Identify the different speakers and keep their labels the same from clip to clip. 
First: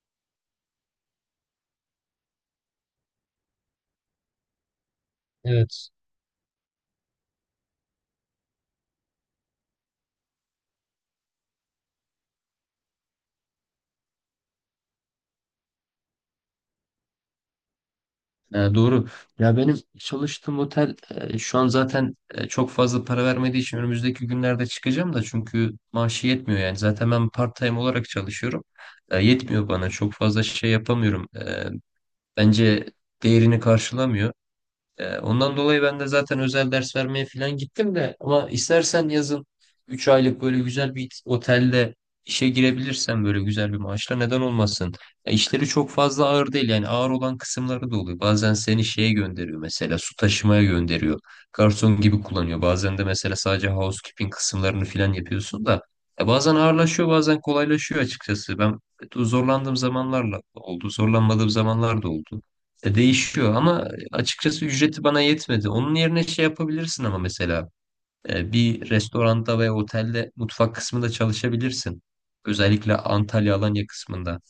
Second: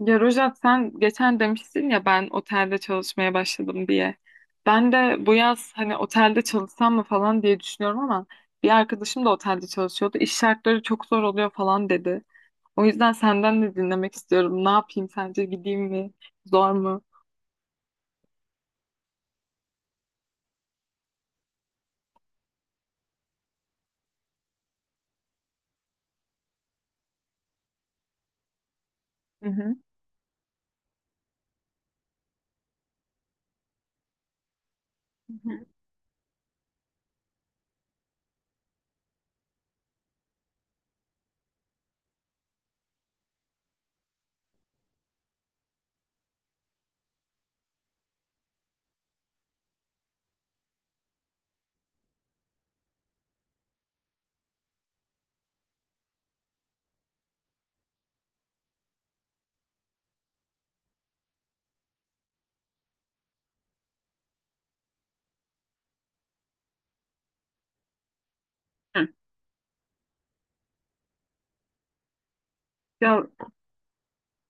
Speaker 1: Ya Rojat sen geçen demiştin ya ben otelde çalışmaya başladım diye. Ben de bu yaz
Speaker 2: Evet.
Speaker 1: hani otelde çalışsam mı falan diye düşünüyorum ama bir arkadaşım da otelde çalışıyordu. İş şartları çok zor oluyor falan dedi. O yüzden senden de dinlemek istiyorum. Ne yapayım sence gideyim mi? Zor mu?
Speaker 2: Doğru. Ya benim çalıştığım otel şu an zaten çok fazla para vermediği için önümüzdeki günlerde çıkacağım da çünkü maaşı yetmiyor yani. Zaten ben part-time olarak çalışıyorum.
Speaker 1: Hı
Speaker 2: Yetmiyor
Speaker 1: hı.
Speaker 2: bana. Çok fazla şey yapamıyorum. Bence değerini karşılamıyor.
Speaker 1: Hı
Speaker 2: Ondan
Speaker 1: hı.
Speaker 2: dolayı ben de zaten özel ders vermeye falan gittim de, ama istersen yazın 3 aylık böyle güzel bir otelde işe girebilirsen böyle güzel bir maaşla neden olmasın? Ya işleri çok fazla ağır değil, yani ağır olan kısımları da oluyor. Bazen seni şeye gönderiyor, mesela su taşımaya gönderiyor. Garson gibi kullanıyor. Bazen de mesela sadece housekeeping kısımlarını falan yapıyorsun da ya bazen ağırlaşıyor bazen kolaylaşıyor açıkçası. Ben zorlandığım zamanlarla oldu, zorlanmadığım zamanlar da oldu. Değişiyor ama açıkçası ücreti bana yetmedi. Onun yerine şey yapabilirsin, ama mesela bir
Speaker 1: Hı.
Speaker 2: restoranda veya otelde mutfak kısmında çalışabilirsin. Özellikle
Speaker 1: Ya
Speaker 2: Antalya Alanya kısmında.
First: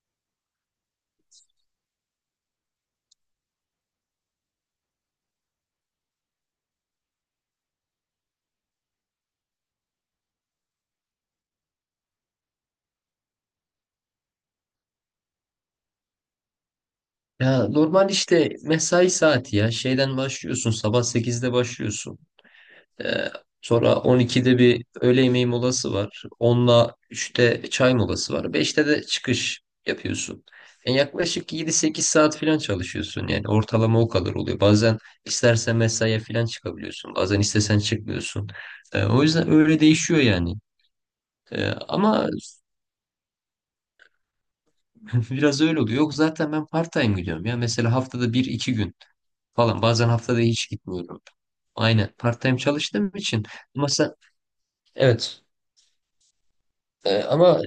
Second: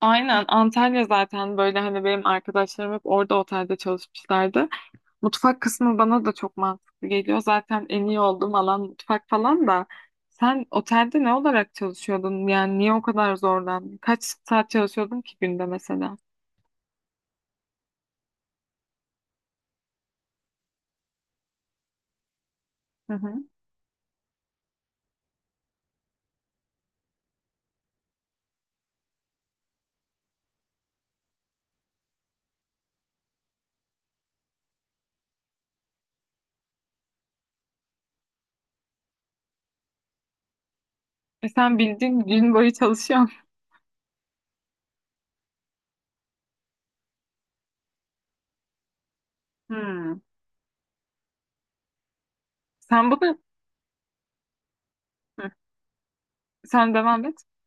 Speaker 1: aynen, Antalya zaten böyle hani benim arkadaşlarım hep orada otelde çalışmışlardı. Mutfak kısmı bana da çok mantıklı geliyor. Zaten en iyi olduğum alan mutfak falan da. Sen otelde ne olarak çalışıyordun? Yani niye o kadar zorlandın? Kaç saat çalışıyordun ki günde mesela?
Speaker 2: Ya normal işte mesai saati ya şeyden başlıyorsun, sabah sekizde başlıyorsun.
Speaker 1: Hı
Speaker 2: Ee,
Speaker 1: hı.
Speaker 2: Sonra 12'de bir öğle yemeği molası var. Onla üçte çay molası var. Beşte de çıkış yapıyorsun. Yani yaklaşık yedi sekiz saat falan çalışıyorsun. Yani ortalama o kadar oluyor. Bazen istersen mesaiye falan çıkabiliyorsun. Bazen istesen çıkmıyorsun. O yüzden öyle değişiyor yani.
Speaker 1: E sen bildiğin
Speaker 2: Ama
Speaker 1: gün boyu çalışıyorsun.
Speaker 2: Biraz öyle oluyor. Yok zaten ben part-time gidiyorum ya. Mesela haftada bir iki gün falan. Bazen
Speaker 1: Hmm.
Speaker 2: haftada hiç gitmiyorum. Aynen, part-time
Speaker 1: Sen
Speaker 2: çalıştığım
Speaker 1: bunu.
Speaker 2: için. Ama sen... Evet.
Speaker 1: Hı. Sen
Speaker 2: Ee,
Speaker 1: devam et.
Speaker 2: ama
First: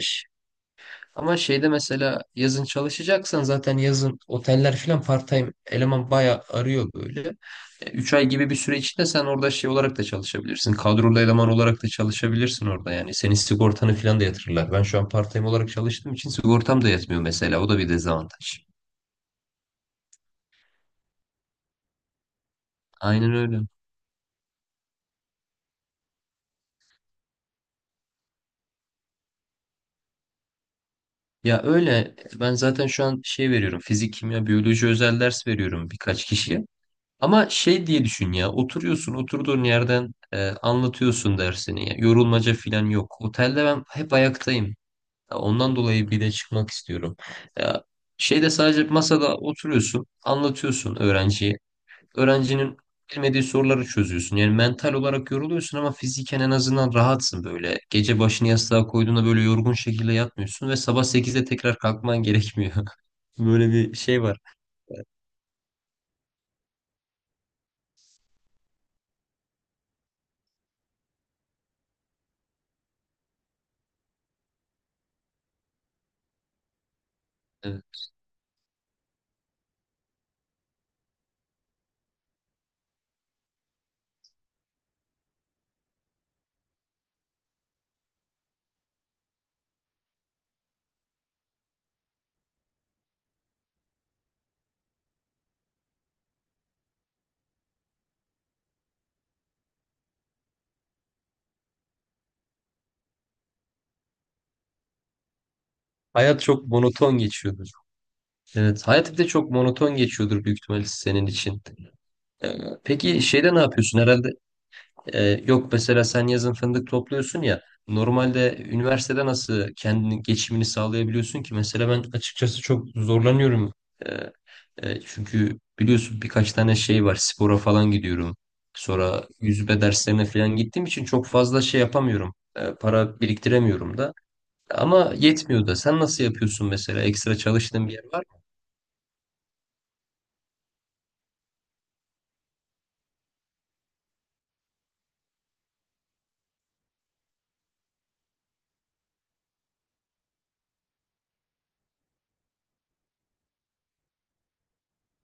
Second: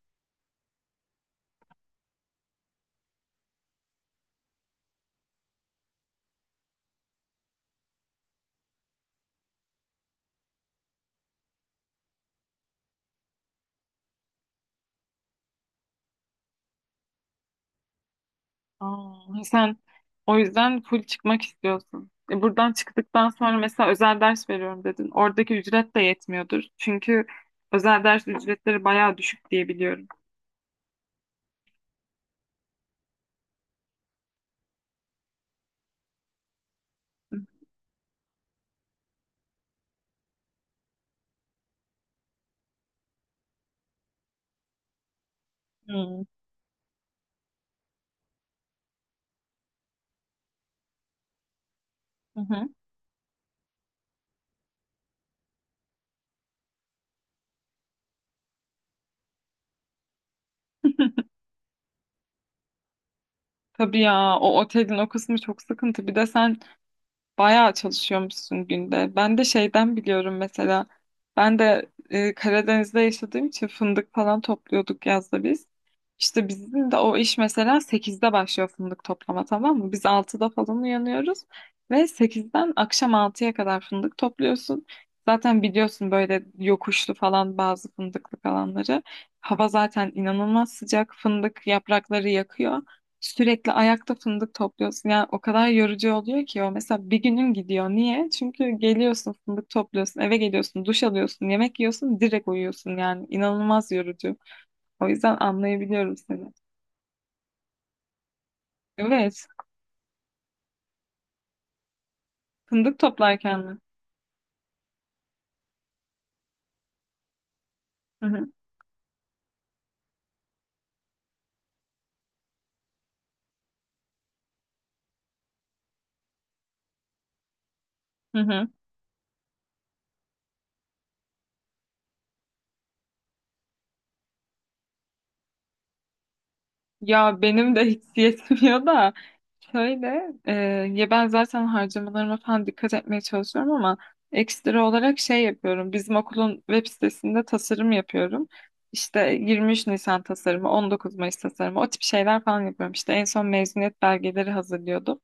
Speaker 2: Ama şeyde mesela yazın çalışacaksan zaten yazın oteller falan part-time eleman bayağı arıyor böyle. Üç ay gibi bir süre içinde sen orada şey olarak da çalışabilirsin. Kadrolu eleman olarak da çalışabilirsin orada yani. Senin sigortanı falan da yatırırlar. Ben şu an part-time olarak çalıştığım için sigortam da yatmıyor mesela. O da bir dezavantaj.
Speaker 1: Aa, sen o yüzden full çıkmak istiyorsun. E buradan çıktıktan
Speaker 2: Aynen
Speaker 1: sonra
Speaker 2: öyle.
Speaker 1: mesela özel ders veriyorum dedin. Oradaki ücret de yetmiyordur. Çünkü özel ders ücretleri bayağı düşük diye biliyorum.
Speaker 2: Ya öyle, ben zaten şu an şey veriyorum. Fizik, kimya, biyoloji özel ders veriyorum birkaç kişiye. Ama şey diye düşün, ya oturuyorsun oturduğun yerden, anlatıyorsun dersini, ya yorulmaca falan yok. Otelde ben hep ayaktayım. Ya ondan dolayı bir
Speaker 1: Hmm.
Speaker 2: de çıkmak istiyorum. Ya şeyde sadece masada oturuyorsun, anlatıyorsun öğrenciye. Öğrencinin bilmediği soruları çözüyorsun. Yani mental olarak yoruluyorsun ama fiziken en azından rahatsın böyle. Gece başını yastığa koyduğunda böyle yorgun şekilde yatmıyorsun ve sabah 8'de tekrar kalkman gerekmiyor. Böyle bir
Speaker 1: Tabii
Speaker 2: şey
Speaker 1: ya,
Speaker 2: var.
Speaker 1: o otelin o kısmı çok sıkıntı. Bir de sen bayağı çalışıyormuşsun günde. Ben de şeyden biliyorum mesela. Ben de Karadeniz'de yaşadığım için fındık falan topluyorduk yazda biz. İşte bizim de o iş mesela
Speaker 2: Evet.
Speaker 1: sekizde başlıyor fındık toplama, tamam mı? Biz 6'da falan uyanıyoruz ve 8'den akşam 6'ya kadar fındık topluyorsun. Zaten biliyorsun böyle yokuşlu falan bazı fındıklık alanları. Hava zaten inanılmaz sıcak. Fındık yaprakları yakıyor. Sürekli ayakta fındık topluyorsun. Yani o kadar yorucu oluyor ki o. Mesela bir günün gidiyor. Niye? Çünkü geliyorsun fındık topluyorsun, eve geliyorsun, duş alıyorsun, yemek yiyorsun, direkt uyuyorsun. Yani inanılmaz yorucu. O yüzden anlayabiliyorum
Speaker 2: Hayat
Speaker 1: seni.
Speaker 2: çok monoton geçiyor. Evet, hayat bir de
Speaker 1: Evet.
Speaker 2: çok monoton geçiyordur büyük ihtimalle senin için. Ee,
Speaker 1: Fındık
Speaker 2: Peki şeyde ne
Speaker 1: toplarken mi?
Speaker 2: yapıyorsun herhalde? Yok mesela sen yazın fındık topluyorsun ya.
Speaker 1: Hı hı.
Speaker 2: Normalde üniversitede nasıl kendini geçimini sağlayabiliyorsun ki? Mesela ben açıkçası çok zorlanıyorum. Ee, Çünkü biliyorsun birkaç tane şey var. Spora falan gidiyorum.
Speaker 1: Hı hı.
Speaker 2: Sonra yüzme derslerine falan gittiğim için çok fazla şey yapamıyorum. Para biriktiremiyorum da. Ama yetmiyor da. Sen nasıl yapıyorsun mesela? Ekstra
Speaker 1: Ya benim de
Speaker 2: çalıştığın bir
Speaker 1: hiç
Speaker 2: yer var mı?
Speaker 1: yetmiyor da şöyle, ya ben zaten harcamalarıma falan dikkat etmeye çalışıyorum ama ekstra olarak şey yapıyorum. Bizim okulun web sitesinde tasarım yapıyorum. İşte 23 Nisan tasarımı, 19 Mayıs tasarımı, o tip şeyler falan yapıyorum. İşte en son mezuniyet belgeleri hazırlıyordum.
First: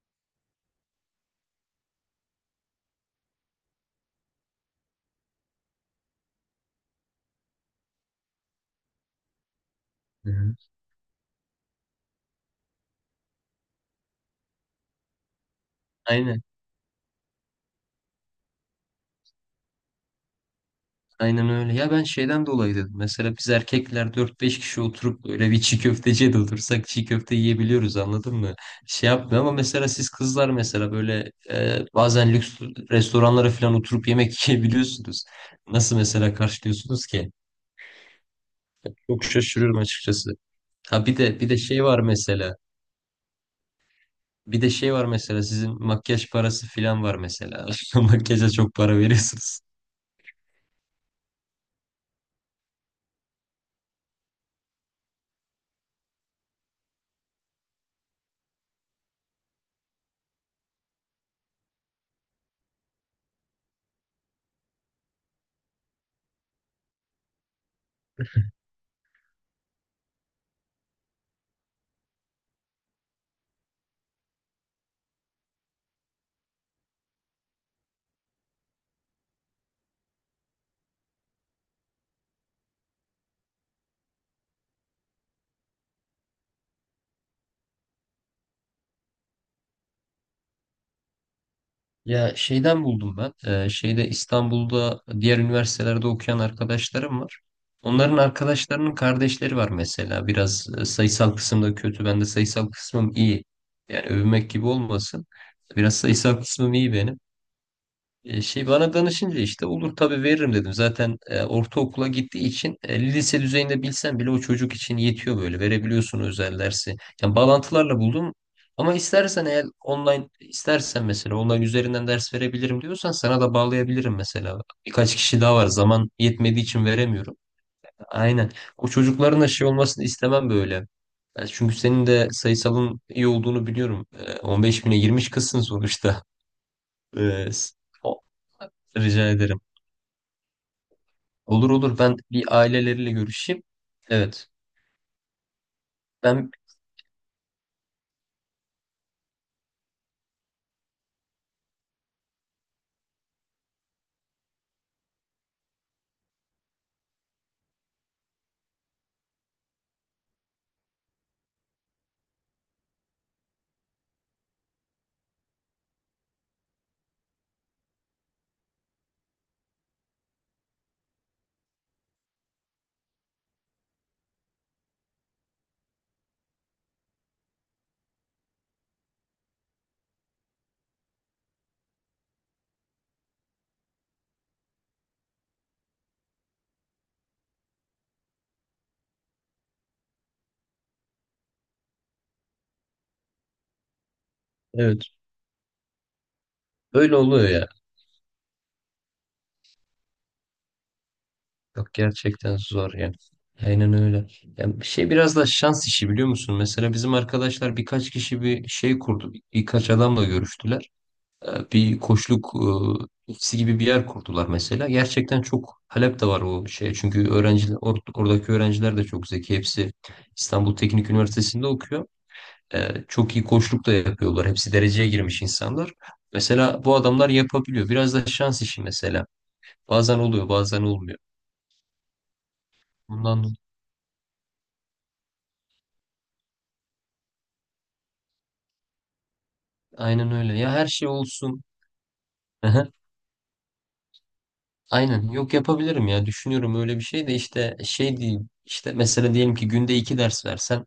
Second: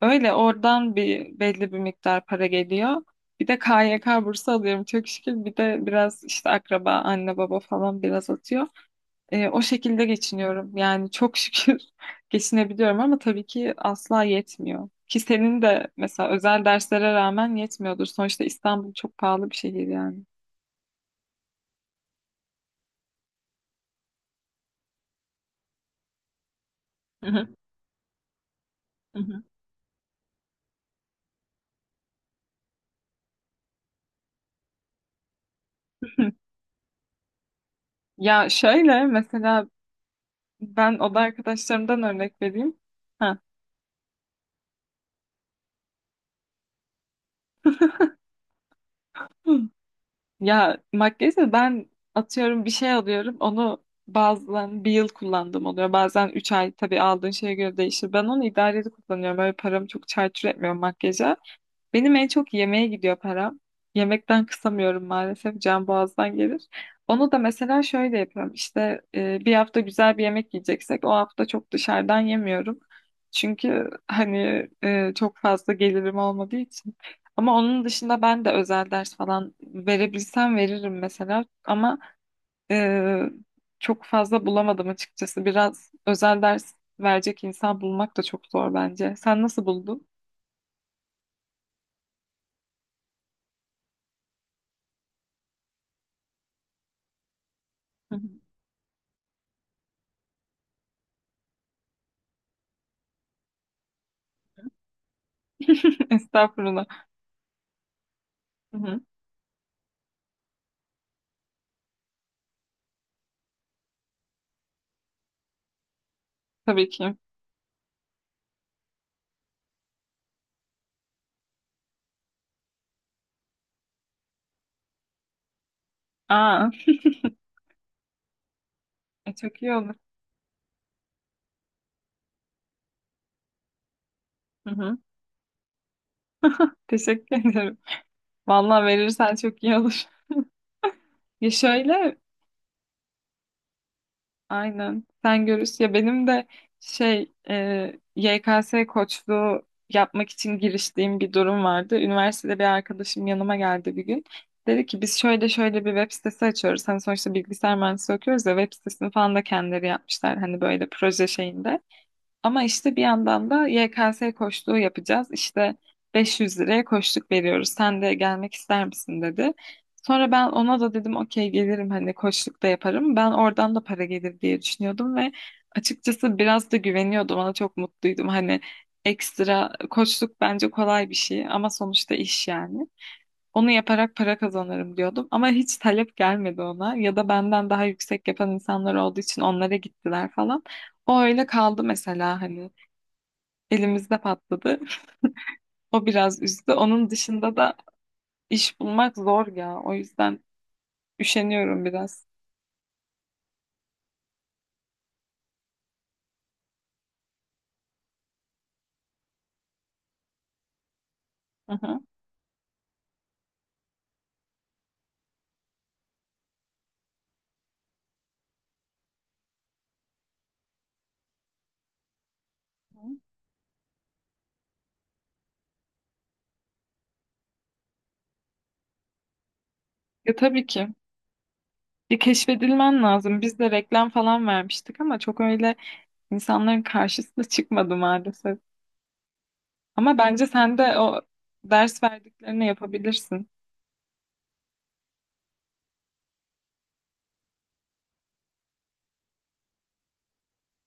Speaker 1: Öyle oradan bir belli bir miktar para geliyor. Bir de KYK bursu alıyorum çok şükür. Bir de biraz işte akraba, anne baba falan biraz atıyor. O şekilde
Speaker 2: Hı hı.
Speaker 1: geçiniyorum. Yani çok şükür geçinebiliyorum ama tabii ki asla yetmiyor. Ki senin de mesela
Speaker 2: Aynen.
Speaker 1: özel derslere rağmen yetmiyordur. Sonuçta İstanbul çok pahalı bir şehir yani.
Speaker 2: Aynen öyle. Ya ben şeyden dolayı dedim. Mesela biz erkekler dört beş kişi oturup böyle bir çiğ köfteciye de otursak çiğ
Speaker 1: Hı
Speaker 2: köfte
Speaker 1: hı,
Speaker 2: yiyebiliyoruz, anladın mı? Şey
Speaker 1: hı
Speaker 2: yapmıyor,
Speaker 1: hı.
Speaker 2: ama mesela siz kızlar mesela böyle bazen lüks restoranlara falan oturup yemek yiyebiliyorsunuz. Nasıl mesela karşılıyorsunuz ki?
Speaker 1: Ya şöyle
Speaker 2: Çok
Speaker 1: mesela,
Speaker 2: şaşırıyorum açıkçası.
Speaker 1: ben
Speaker 2: Ha, bir
Speaker 1: oda
Speaker 2: de bir de şey var
Speaker 1: arkadaşlarımdan örnek
Speaker 2: mesela.
Speaker 1: vereyim. Ha.
Speaker 2: Bir de şey var mesela, sizin makyaj parası filan var mesela. Makyaja çok para
Speaker 1: Hı.
Speaker 2: veriyorsunuz.
Speaker 1: Ya, makyajı ben atıyorum bir şey alıyorum. Onu bazen bir yıl kullandım oluyor. Bazen 3 ay, tabii aldığın şeye göre değişir. Ben onu idareli kullanıyorum. Öyle paramı çok çarçur etmiyorum makyaja. Benim en çok yemeğe gidiyor param. Yemekten kısamıyorum maalesef. Can boğazdan gelir. Onu da mesela şöyle yapıyorum. İşte, bir hafta güzel bir yemek yiyeceksek o hafta çok dışarıdan yemiyorum. Çünkü hani, çok fazla gelirim olmadığı için. Ama onun dışında ben de özel ders falan verebilsem veririm mesela. Ama e, çok fazla bulamadım açıkçası. Biraz özel ders verecek insan bulmak da çok zor bence. Sen nasıl buldun?
Speaker 2: Ya şeyden buldum ben. Şeyde İstanbul'da diğer üniversitelerde okuyan arkadaşlarım var. Onların arkadaşlarının kardeşleri var mesela. Biraz sayısal kısımda kötü. Ben de sayısal kısmım iyi. Yani övünmek gibi olmasın. Biraz sayısal kısmım
Speaker 1: Estağfurullah.
Speaker 2: iyi benim. Şey bana danışınca işte olur tabii veririm dedim. Zaten ortaokula gittiği için lise düzeyinde bilsen bile o çocuk için yetiyor böyle. Verebiliyorsun özel
Speaker 1: Tabii
Speaker 2: dersi.
Speaker 1: ki.
Speaker 2: Yani bağlantılarla buldum. Ama istersen, eğer online istersen, mesela online üzerinden ders verebilirim diyorsan sana da bağlayabilirim mesela. Birkaç kişi daha var. Zaman yetmediği
Speaker 1: Aa,
Speaker 2: için veremiyorum. Aynen. O çocukların da
Speaker 1: çok
Speaker 2: şey
Speaker 1: iyi olur.
Speaker 2: olmasını istemem böyle. Yani çünkü senin de sayısalın iyi olduğunu biliyorum.
Speaker 1: Hı
Speaker 2: 15
Speaker 1: hı.
Speaker 2: bine girmiş kızsın sonuçta.
Speaker 1: Teşekkür
Speaker 2: Ee, s-
Speaker 1: ederim.
Speaker 2: o-
Speaker 1: Vallahi
Speaker 2: Rica
Speaker 1: verirsen
Speaker 2: ederim.
Speaker 1: çok iyi olur. Ya
Speaker 2: Olur olur,
Speaker 1: şöyle,
Speaker 2: ben bir aileleriyle görüşeyim. Evet.
Speaker 1: aynen. Sen görürsün. Ya benim de
Speaker 2: Ben
Speaker 1: şey, YKS koçluğu yapmak için giriştiğim bir durum vardı. Üniversitede bir arkadaşım yanıma geldi bir gün. Dedi ki biz şöyle şöyle bir web sitesi açıyoruz. Hani sonuçta bilgisayar mühendisliği okuyoruz ya, web sitesini falan da kendileri yapmışlar. Hani böyle proje şeyinde. Ama işte bir yandan da YKS koçluğu yapacağız. İşte 500 liraya koçluk veriyoruz. Sen de gelmek ister misin dedi. Sonra ben ona da dedim okey gelirim, hani koçluk da yaparım. Ben oradan da para gelir diye düşünüyordum ve açıkçası biraz da güveniyordum. Ona çok mutluydum. Hani ekstra koçluk bence kolay bir şey ama sonuçta iş yani. Onu yaparak para kazanırım diyordum ama hiç talep gelmedi ona, ya da benden daha yüksek yapan insanlar olduğu için onlara gittiler falan. O öyle kaldı mesela hani. Elimizde patladı.
Speaker 2: evet.
Speaker 1: O biraz üzdü. Onun
Speaker 2: Öyle oluyor
Speaker 1: dışında
Speaker 2: ya.
Speaker 1: da iş bulmak zor ya. O yüzden üşeniyorum
Speaker 2: Yok
Speaker 1: biraz.
Speaker 2: gerçekten zor yani. Aynen öyle. Yani bir şey biraz da şans işi, biliyor musun? Mesela bizim arkadaşlar birkaç kişi bir şey kurdu. Birkaç adamla görüştüler.
Speaker 1: Hı
Speaker 2: Bir
Speaker 1: hı.
Speaker 2: koçluk ofisi gibi bir yer kurdular mesela. Gerçekten çok talep de var o şeye. Çünkü öğrenciler oradaki öğrenciler de çok zeki. Hepsi İstanbul Teknik Üniversitesi'nde okuyor. Çok iyi koçluk da yapıyorlar. Hepsi dereceye girmiş insanlar. Mesela bu adamlar yapabiliyor. Biraz da şans işi mesela. Bazen
Speaker 1: Ya
Speaker 2: oluyor,
Speaker 1: tabii
Speaker 2: bazen
Speaker 1: ki.
Speaker 2: olmuyor.
Speaker 1: Ya keşfedilmen lazım.
Speaker 2: Bundan dolayı-
Speaker 1: Biz de reklam falan vermiştik ama çok öyle insanların karşısına çıkmadı maalesef. Ama
Speaker 2: aynen
Speaker 1: bence
Speaker 2: öyle. Ya
Speaker 1: sen
Speaker 2: her
Speaker 1: de
Speaker 2: şey
Speaker 1: o
Speaker 2: olsun.
Speaker 1: ders verdiklerini
Speaker 2: Aha,
Speaker 1: yapabilirsin.
Speaker 2: aynen. Yok yapabilirim ya. Düşünüyorum öyle bir şey de, işte şey değil. İşte mesela diyelim ki günde iki ders versen,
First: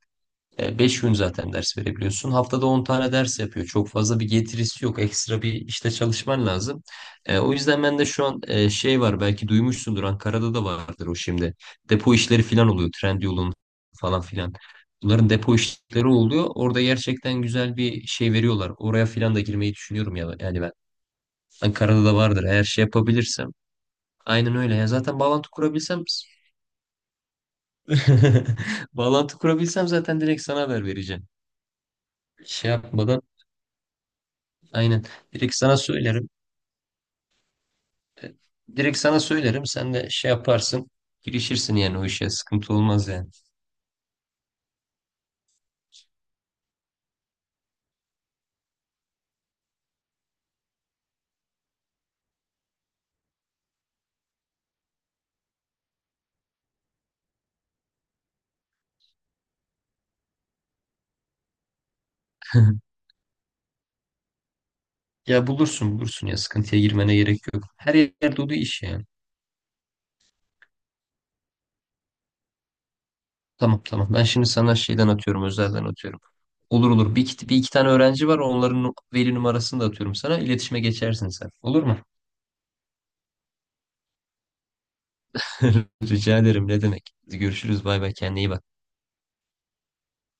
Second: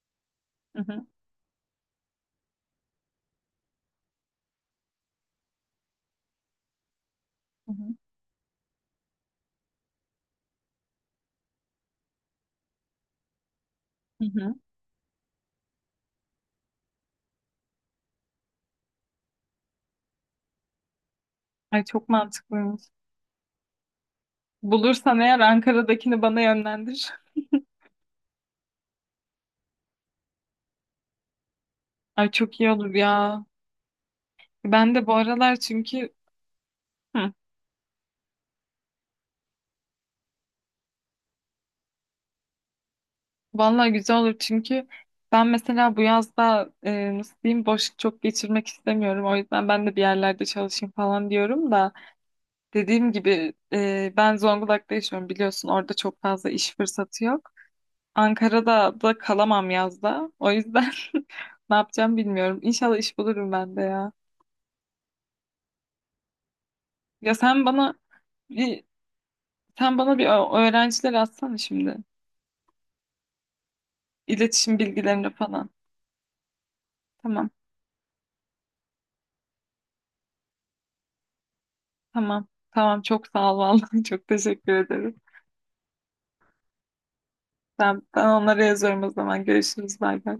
Speaker 1: Hı
Speaker 2: Beş
Speaker 1: hı.
Speaker 2: gün zaten ders verebiliyorsun. Haftada 10 tane ders yapıyor. Çok fazla bir getirisi yok. Ekstra bir işte çalışman lazım. O
Speaker 1: Hı
Speaker 2: yüzden
Speaker 1: hı.
Speaker 2: ben de şu an, şey var belki duymuşsundur, Ankara'da da vardır o şimdi. Depo işleri falan oluyor. Trendyol'un falan
Speaker 1: Hı
Speaker 2: filan.
Speaker 1: hı.
Speaker 2: Bunların depo işleri oluyor. Orada gerçekten güzel bir şey veriyorlar. Oraya filan da girmeyi düşünüyorum ya. Yani ben
Speaker 1: Ay
Speaker 2: Ankara'da
Speaker 1: çok
Speaker 2: da vardır. Eğer
Speaker 1: mantıklıymış.
Speaker 2: şey yapabilirsem. Aynen öyle. Ya
Speaker 1: Bulursan
Speaker 2: zaten
Speaker 1: eğer
Speaker 2: bağlantı kurabilsem,
Speaker 1: Ankara'dakini bana yönlendir.
Speaker 2: bağlantı kurabilsem zaten direkt sana haber vereceğim.
Speaker 1: Ay çok iyi
Speaker 2: Şey
Speaker 1: olur
Speaker 2: yapmadan.
Speaker 1: ya. Ben
Speaker 2: Aynen.
Speaker 1: de bu aralar
Speaker 2: Direkt sana
Speaker 1: çünkü.
Speaker 2: söylerim.
Speaker 1: Hı.
Speaker 2: E, Direkt sana söylerim. Sen de şey yaparsın. Girişirsin yani o işe. Sıkıntı olmaz yani.
Speaker 1: Vallahi güzel olur çünkü ben mesela bu yazda, nasıl diyeyim, boş çok geçirmek istemiyorum. O yüzden ben de bir yerlerde çalışayım falan diyorum da dediğim gibi, ben Zonguldak'ta yaşıyorum biliyorsun, orada çok fazla iş fırsatı yok. Ankara'da da kalamam yazda. O yüzden ne yapacağım bilmiyorum. İnşallah iş bulurum ben de ya.
Speaker 2: Ya bulursun bulursun ya. Sıkıntıya girmene
Speaker 1: Ya
Speaker 2: gerek yok.
Speaker 1: sen
Speaker 2: Her
Speaker 1: bana
Speaker 2: yerde olduğu
Speaker 1: bir
Speaker 2: iş yani.
Speaker 1: sen bana bir öğrenciler atsana şimdi.
Speaker 2: Tamam tamam. Ben şimdi sana
Speaker 1: İletişim
Speaker 2: şeyden
Speaker 1: bilgilerini
Speaker 2: atıyorum.
Speaker 1: falan.
Speaker 2: Özelden atıyorum. Olur olur. Bir
Speaker 1: Tamam.
Speaker 2: iki, bir iki tane öğrenci var. Onların veli numarasını da atıyorum sana. İletişime geçersin sen. Olur mu?
Speaker 1: Tamam. Tamam, çok sağ ol vallahi, çok teşekkür ederim.
Speaker 2: Rica ederim. Ne demek? Görüşürüz.
Speaker 1: Ben,
Speaker 2: Bay bay.
Speaker 1: ben
Speaker 2: Kendine iyi
Speaker 1: onlara
Speaker 2: bak.
Speaker 1: yazıyorum o zaman. Görüşürüz. Bay bay.